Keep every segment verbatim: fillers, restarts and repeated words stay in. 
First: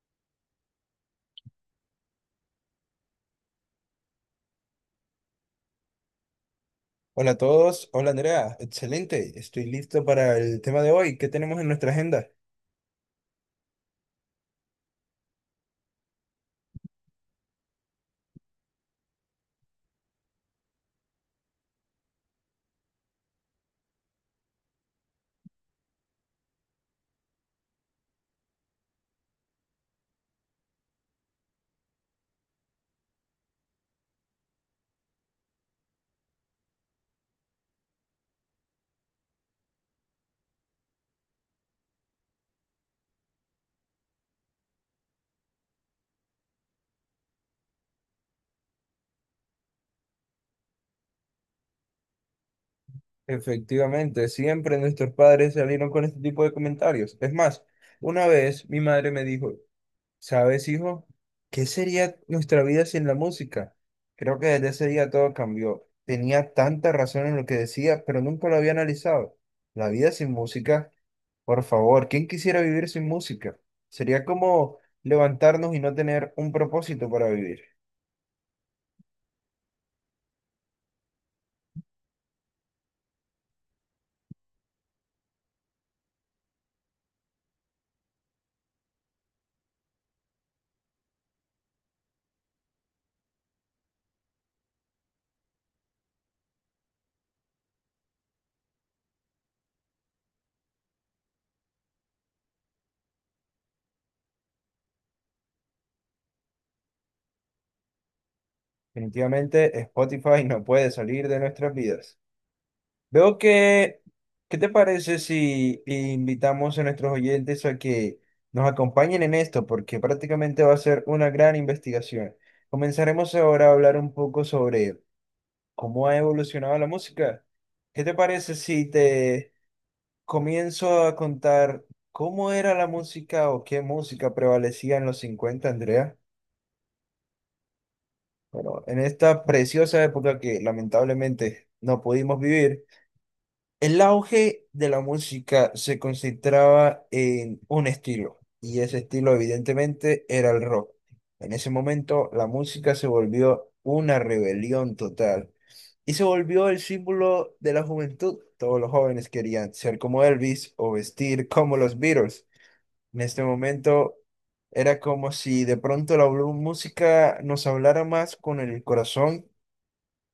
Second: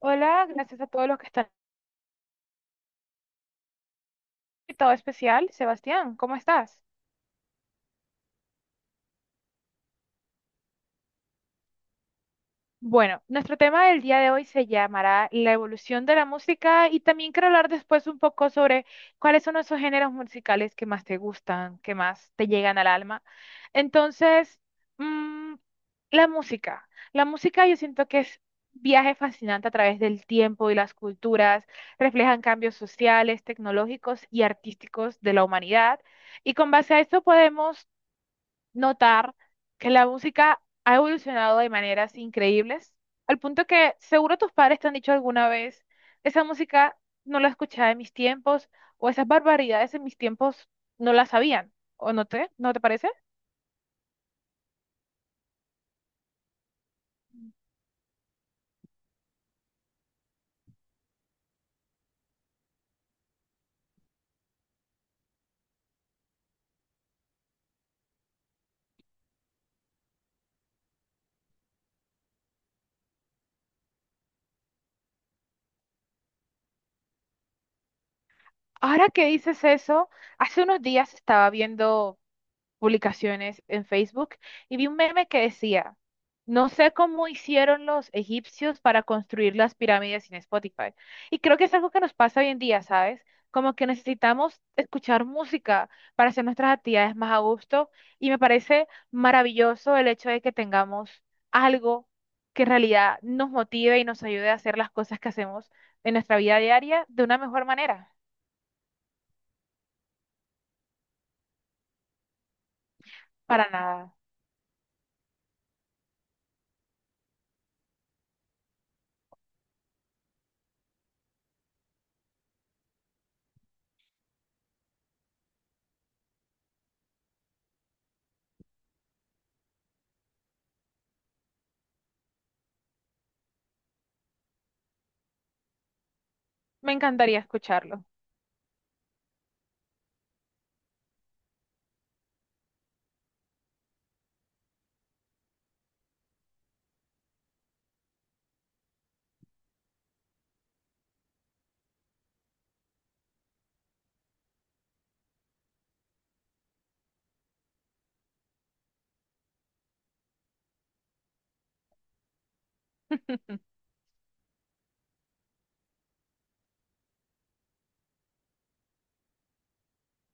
Hola, gracias a todos los que están. Invitado especial, Sebastián, ¿cómo estás? Hola a todos, hola Andrea, excelente, estoy listo para el tema de hoy. ¿Qué tenemos en nuestra agenda? Bueno, nuestro tema del día de hoy se llamará la evolución de la música y también quiero hablar después un poco sobre cuáles son esos géneros musicales que más te gustan, que más te llegan al alma. Entonces, mm, la música. La música yo siento que es viaje fascinante a través del tiempo y las culturas, reflejan cambios sociales, tecnológicos y artísticos de la humanidad. Y con base a esto podemos notar que la música ha evolucionado de maneras increíbles, al punto que seguro tus padres te han dicho alguna vez, esa música no la escuchaba en mis tiempos, o esas barbaridades en mis tiempos no las sabían, ¿o no te, no te parece? Efectivamente, siempre nuestros padres salieron con este tipo de comentarios. Es más, una vez mi madre me dijo, ¿sabes, hijo? ¿Qué sería nuestra vida sin la música? Creo que desde ese día todo cambió. Tenía tanta razón en lo que decía, pero nunca lo había analizado. La vida sin música, por favor, ¿quién quisiera vivir sin música? Sería como levantarnos y no tener un propósito para vivir. Ahora que dices eso, hace unos días estaba viendo publicaciones en Facebook y vi un meme que decía, no sé cómo hicieron los egipcios para construir las pirámides sin Spotify. Y creo que es algo que nos pasa hoy en día, ¿sabes? Como que necesitamos escuchar música para hacer nuestras actividades más a gusto y me parece maravilloso el hecho de que tengamos algo que en realidad nos motive y nos ayude a hacer las cosas que hacemos en nuestra vida diaria de una mejor manera. Definitivamente Spotify no puede salir de nuestras vidas. Veo Para que, nada. ¿qué te parece si invitamos a nuestros oyentes a que nos acompañen en esto? Porque prácticamente va a ser una gran investigación. Comenzaremos ahora a hablar un poco sobre cómo ha evolucionado la música. ¿Qué te parece si te comienzo a contar cómo era la música o qué música prevalecía en los cincuenta, Andrea? Me encantaría escucharlo. Bueno, en esta preciosa época que lamentablemente no pudimos vivir, el auge de la música se concentraba en un estilo, y ese estilo evidentemente era el rock. En ese momento la música se volvió una rebelión total y se volvió el símbolo de la juventud. Todos los jóvenes querían ser como Elvis o vestir como los Beatles. En este momento era como si de pronto la blu- música nos hablara más con el corazón,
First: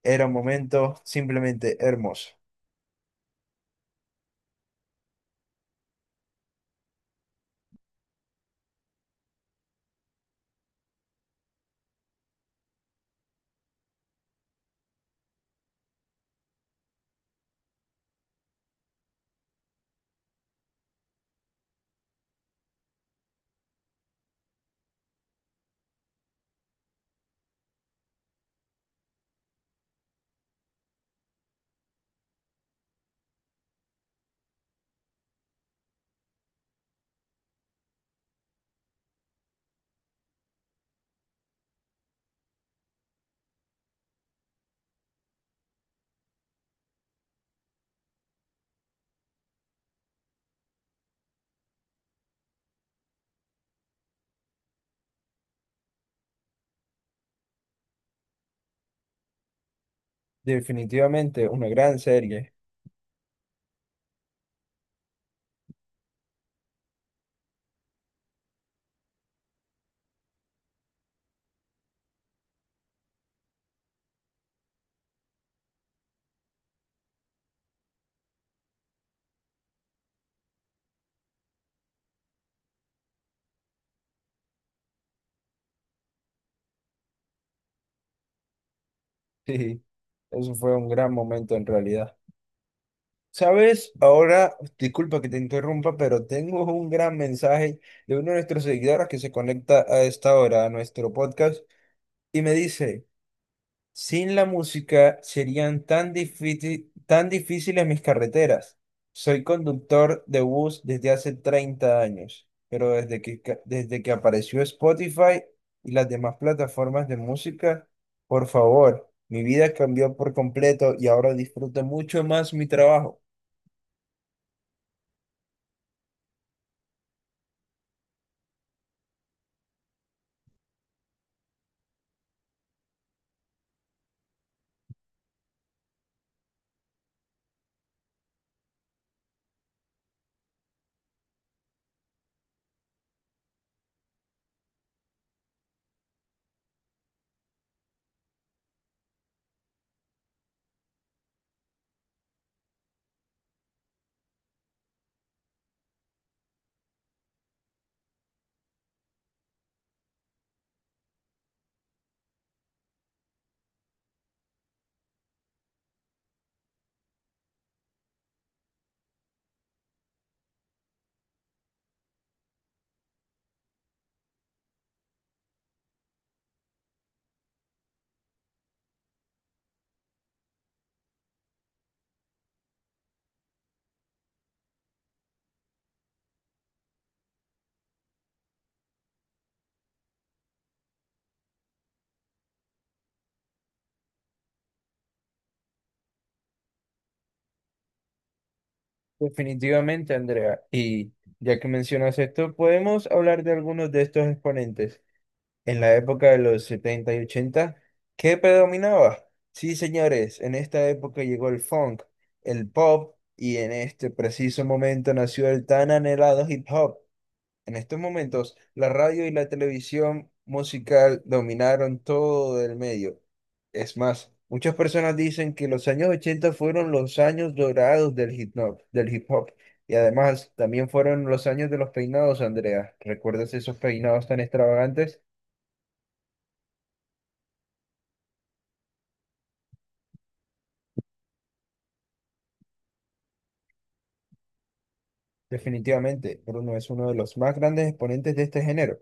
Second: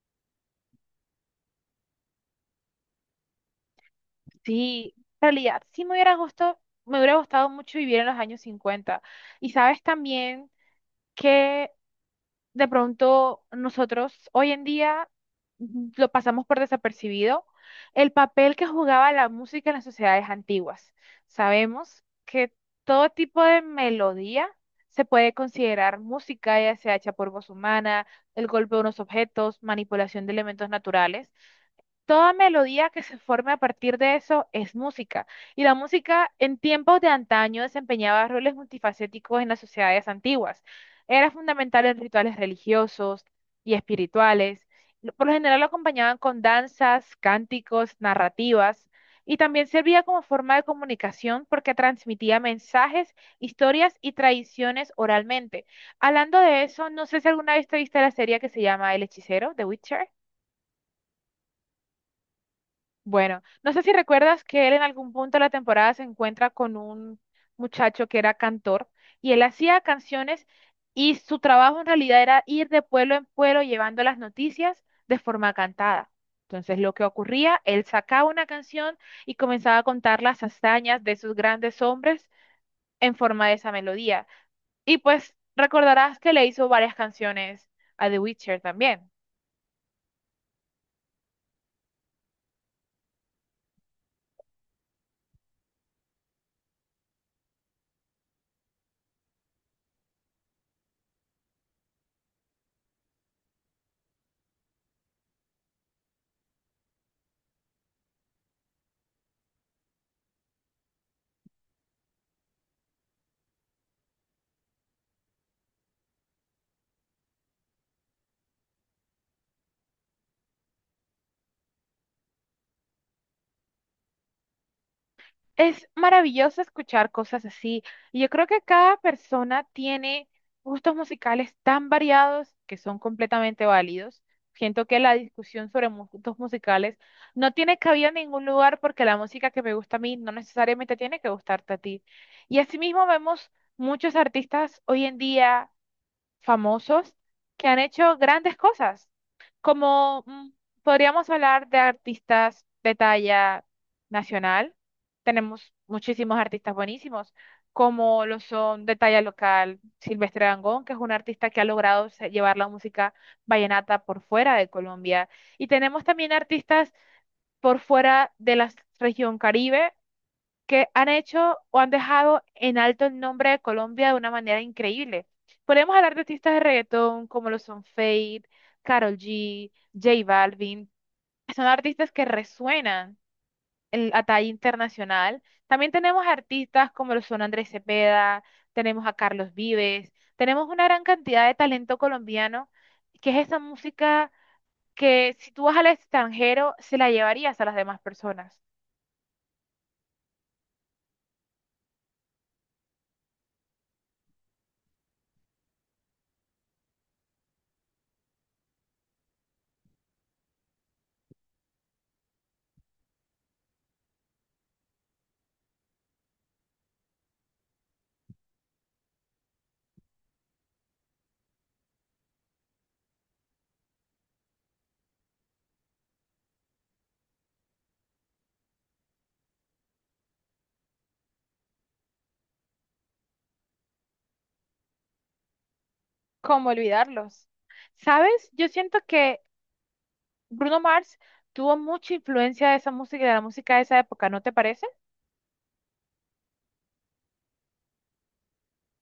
era un momento simplemente hermoso. Sí, en realidad, sí me hubiera gustado, me hubiera gustado mucho vivir en los años cincuenta. Y sabes también que de pronto nosotros hoy en día mm, lo pasamos por desapercibido, el papel que jugaba la música en las sociedades antiguas. Sabemos que todo tipo de melodía se puede considerar música, ya sea hecha por voz humana, el golpe de unos objetos, manipulación de elementos naturales. Toda melodía que se forme a partir de eso es música. Y la música en tiempos de antaño desempeñaba roles multifacéticos en las sociedades antiguas. Era fundamental en rituales religiosos y espirituales. Lo- Por lo general lo acompañaban con danzas, cánticos, narrativas. Y también servía como forma de comunicación porque transmitía mensajes, historias y tradiciones oralmente. Hablando de eso, no sé si alguna vez te viste la serie que se llama El Hechicero, The Witcher. Definitivamente una gran serie. Bueno, no sé si recuerdas que él en algún punto de la temporada se encuentra con un muchacho que era cantor y él hacía canciones y su trabajo en realidad era ir de pueblo en pueblo llevando las noticias de forma cantada. Entonces lo que ocurría, él sacaba una canción y comenzaba a contar las hazañas de sus grandes hombres en forma de esa melodía. Y pues recordarás que le hizo varias canciones a The Witcher también. Sí, eso fue un gran momento en realidad. ¿Sabes? Ahora, disculpa que te interrumpa, pero tengo un gran mensaje de uno de nuestros seguidores que se conecta a esta hora a nuestro podcast y me dice... Sin la música serían tan difícil- tan difíciles mis carreteras. Soy conductor de bus desde hace treinta años, pero desde que, ca- desde que apareció Spotify y las demás plataformas de música, por favor, mi vida cambió por completo y ahora disfruto mucho más mi trabajo. Es maravilloso escuchar cosas así. Y yo creo que cada persona tiene gustos musicales tan variados que son completamente válidos. Siento que la discusión sobre mu- gustos musicales no tiene cabida en ningún lugar porque la música que me gusta a mí no necesariamente tiene que gustarte a ti. Y asimismo vemos muchos artistas hoy en día famosos que han hecho grandes cosas, como mm, podríamos hablar de artistas de talla nacional. Tenemos muchísimos artistas buenísimos, como lo son de talla local Silvestre Dangond, que es un artista que ha logrado se- llevar la música vallenata por fuera de Colombia. Y tenemos también artistas por fuera de la región Caribe, que han hecho o han dejado en alto el nombre de Colombia de una manera increíble. Podemos hablar de artistas de reggaetón como lo son Fade, Karol G, J Balvin. Son artistas que resuenan en- a talla internacional. También tenemos artistas como lo son Andrés Cepeda, tenemos a Carlos Vives, tenemos una gran cantidad de talento colombiano, que es esa música que si tú vas al extranjero se la llevarías a las demás personas. Definitivamente, Andrea. Y ya que mencionas esto, podemos hablar de algunos de estos exponentes. En la época de los setenta y ochenta, ¿qué predominaba? Sí, señores, en esta época llegó el funk, el pop, y en este preciso momento nació el tan anhelado hip hop. En estos momentos, la radio y la televisión musical dominaron todo el medio. Es más, muchas personas dicen que los años ochenta fueron los años dorados del hip hop, del hip hop. Y además, también fueron los años de los peinados, Andrea. ¿Recuerdas esos peinados tan extravagantes? ¿Cómo olvidarlos? ¿Sabes? Yo siento que Bruno Mars tuvo mucha influencia de esa música y de la música de esa época, ¿no te parece? Definitivamente, Bruno es uno de los más grandes exponentes de este género.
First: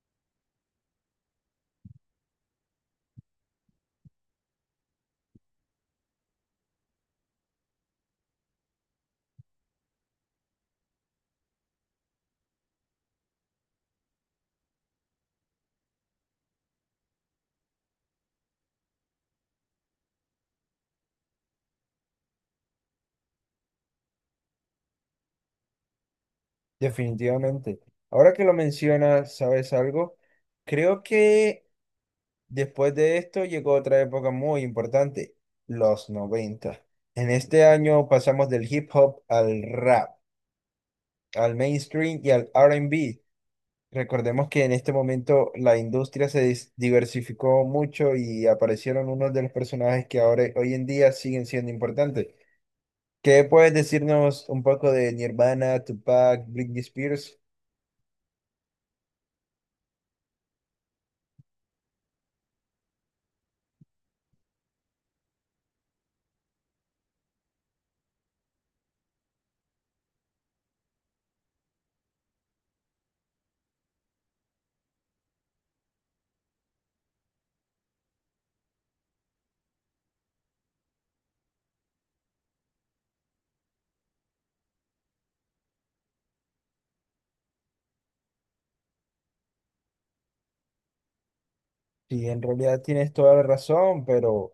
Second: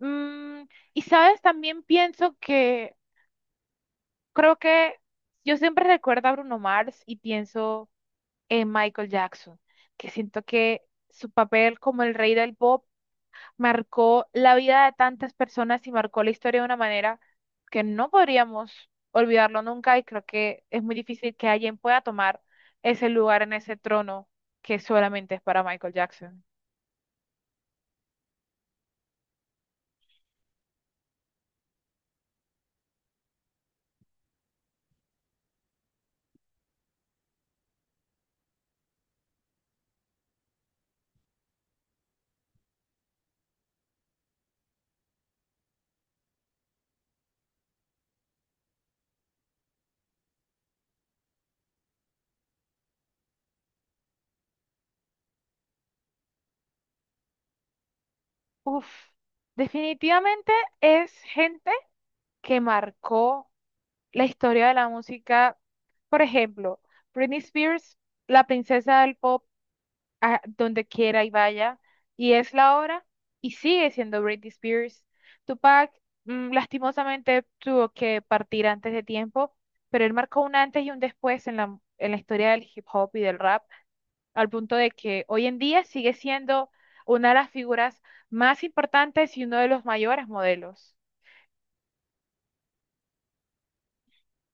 Mm, y sabes, también pienso que creo que yo siempre recuerdo a Bruno Mars y pienso en Michael Jackson, que siento que su papel como el rey del pop marcó la vida de tantas personas y marcó la historia de una manera que no podríamos olvidarlo nunca y creo que es muy difícil que alguien pueda tomar ese lugar en ese trono que solamente es para Michael Jackson. Definitivamente. Ahora que lo mencionas, ¿sabes algo? Creo que después de esto llegó otra época muy importante, los noventa. En este año pasamos del hip hop al rap, al mainstream y al R and B. Recordemos que en este momento la industria se dis- diversificó mucho y aparecieron unos de los personajes que ahora hoy en día siguen siendo importantes. ¿Qué puedes decirnos un poco de Nirvana, Tupac, Britney Spears? Uf, definitivamente es gente que marcó la historia de la música. Por ejemplo, Britney Spears, la princesa del pop a donde quiera y vaya, y es la hora, y sigue siendo Britney Spears. Tupac, mm, lastimosamente, tuvo que partir antes de tiempo, pero él marcó un antes y un después en la, en la historia del hip hop y del rap, al punto de que hoy en día sigue siendo una de las figuras más importantes y uno de los mayores modelos. Sí, en realidad tienes toda la razón, pero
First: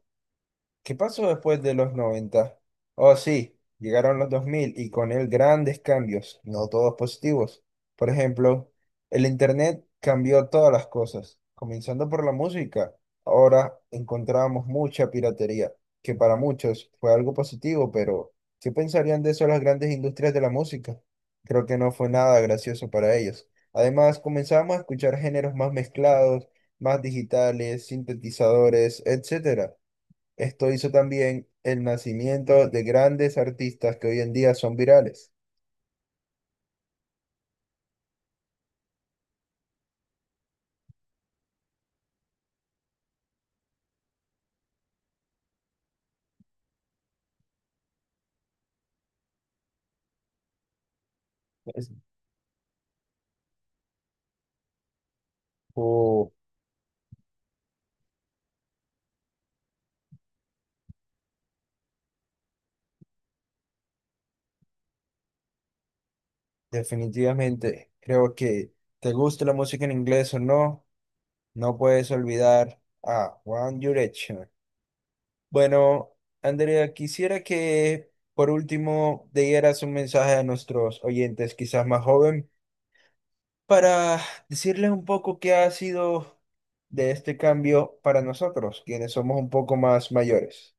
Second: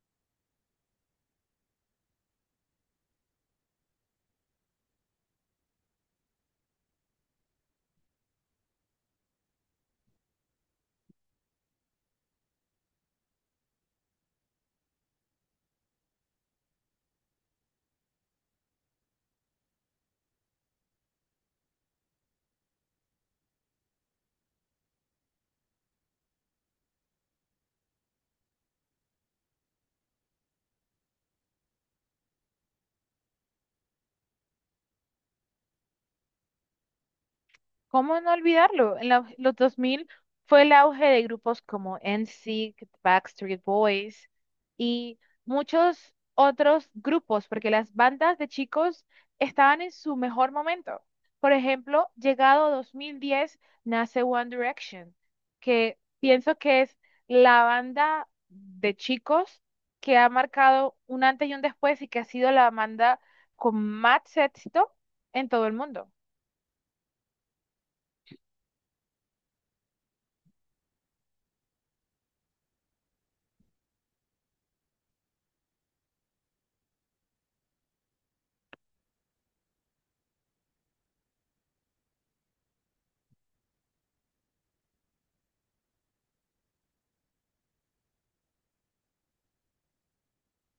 ¿qué pasó después de los noventa? Oh, sí, llegaron los dos mil y con él grandes cambios, no todos positivos. Por ejemplo, el Internet cambió todas las cosas, comenzando por la música. Ahora encontramos mucha piratería, que para muchos fue algo positivo, pero ¿qué pensarían de eso las grandes industrias de la música? Creo que no fue nada gracioso para ellos. Además, comenzamos a escuchar géneros más mezclados, más digitales, sintetizadores, etcétera. Esto hizo también el nacimiento de grandes artistas que hoy en día son virales. ¿Cómo no olvidarlo? En la- los dos mil fue el auge de grupos como N. NSYNC, Backstreet Boys y muchos otros grupos, porque las bandas de chicos estaban en su mejor momento. Por Es- ejemplo, llegado dos mil diez nace One Direction, que o pienso que es la banda de chicos que ha marcado un antes y un después y que ha sido la banda con más éxito en todo el mundo. Definitivamente, creo que te gusta la música en inglés o no, no puedes olvidar a One Direction. Bueno, Andrea, quisiera que por último dieras un mensaje a nuestros oyentes, quizás más joven, para decirles un poco qué ha sido de este cambio para nosotros, quienes somos un poco más mayores.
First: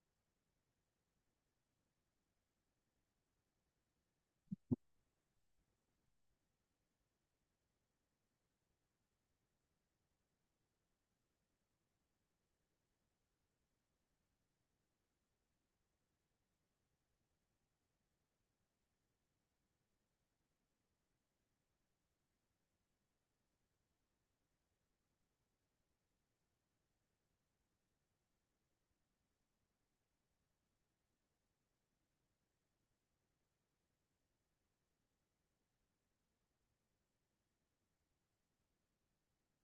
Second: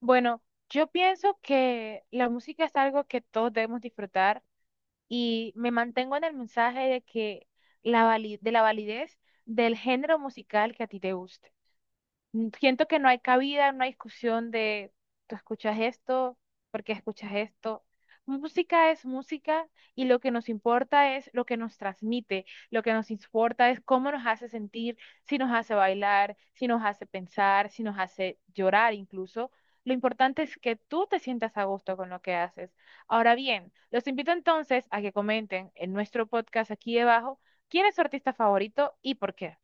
Bueno, yo pienso que la música es algo que todos debemos disfrutar y me mantengo en el mensaje de que la vali- de la validez del género musical que a ti te guste mm, siento que no hay cabida en una discusión de tú escuchas esto, porque escuchas esto. Música es música y lo que nos importa es lo que nos transmite, lo que nos importa es cómo nos hace sentir, si nos hace bailar, si nos hace pensar, si nos hace llorar incluso. Lo importante es que tú te sientas a gusto con lo que haces. Ahora bien, los invito entonces a que comenten en nuestro podcast aquí debajo quién es su artista favorito y por qué.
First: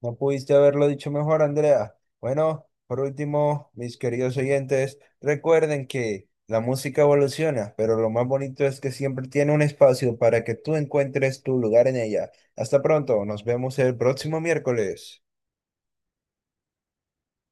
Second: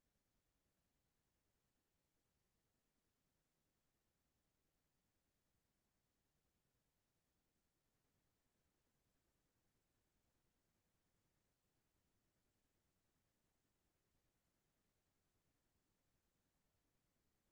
No pudiste haberlo dicho mejor, Andrea. Bueno, por último, mis queridos oyentes, recuerden que la música evoluciona, pero lo más bonito es que siempre tiene un espacio para que tú encuentres tu lugar en ella. Hasta pronto, nos vemos el próximo miércoles.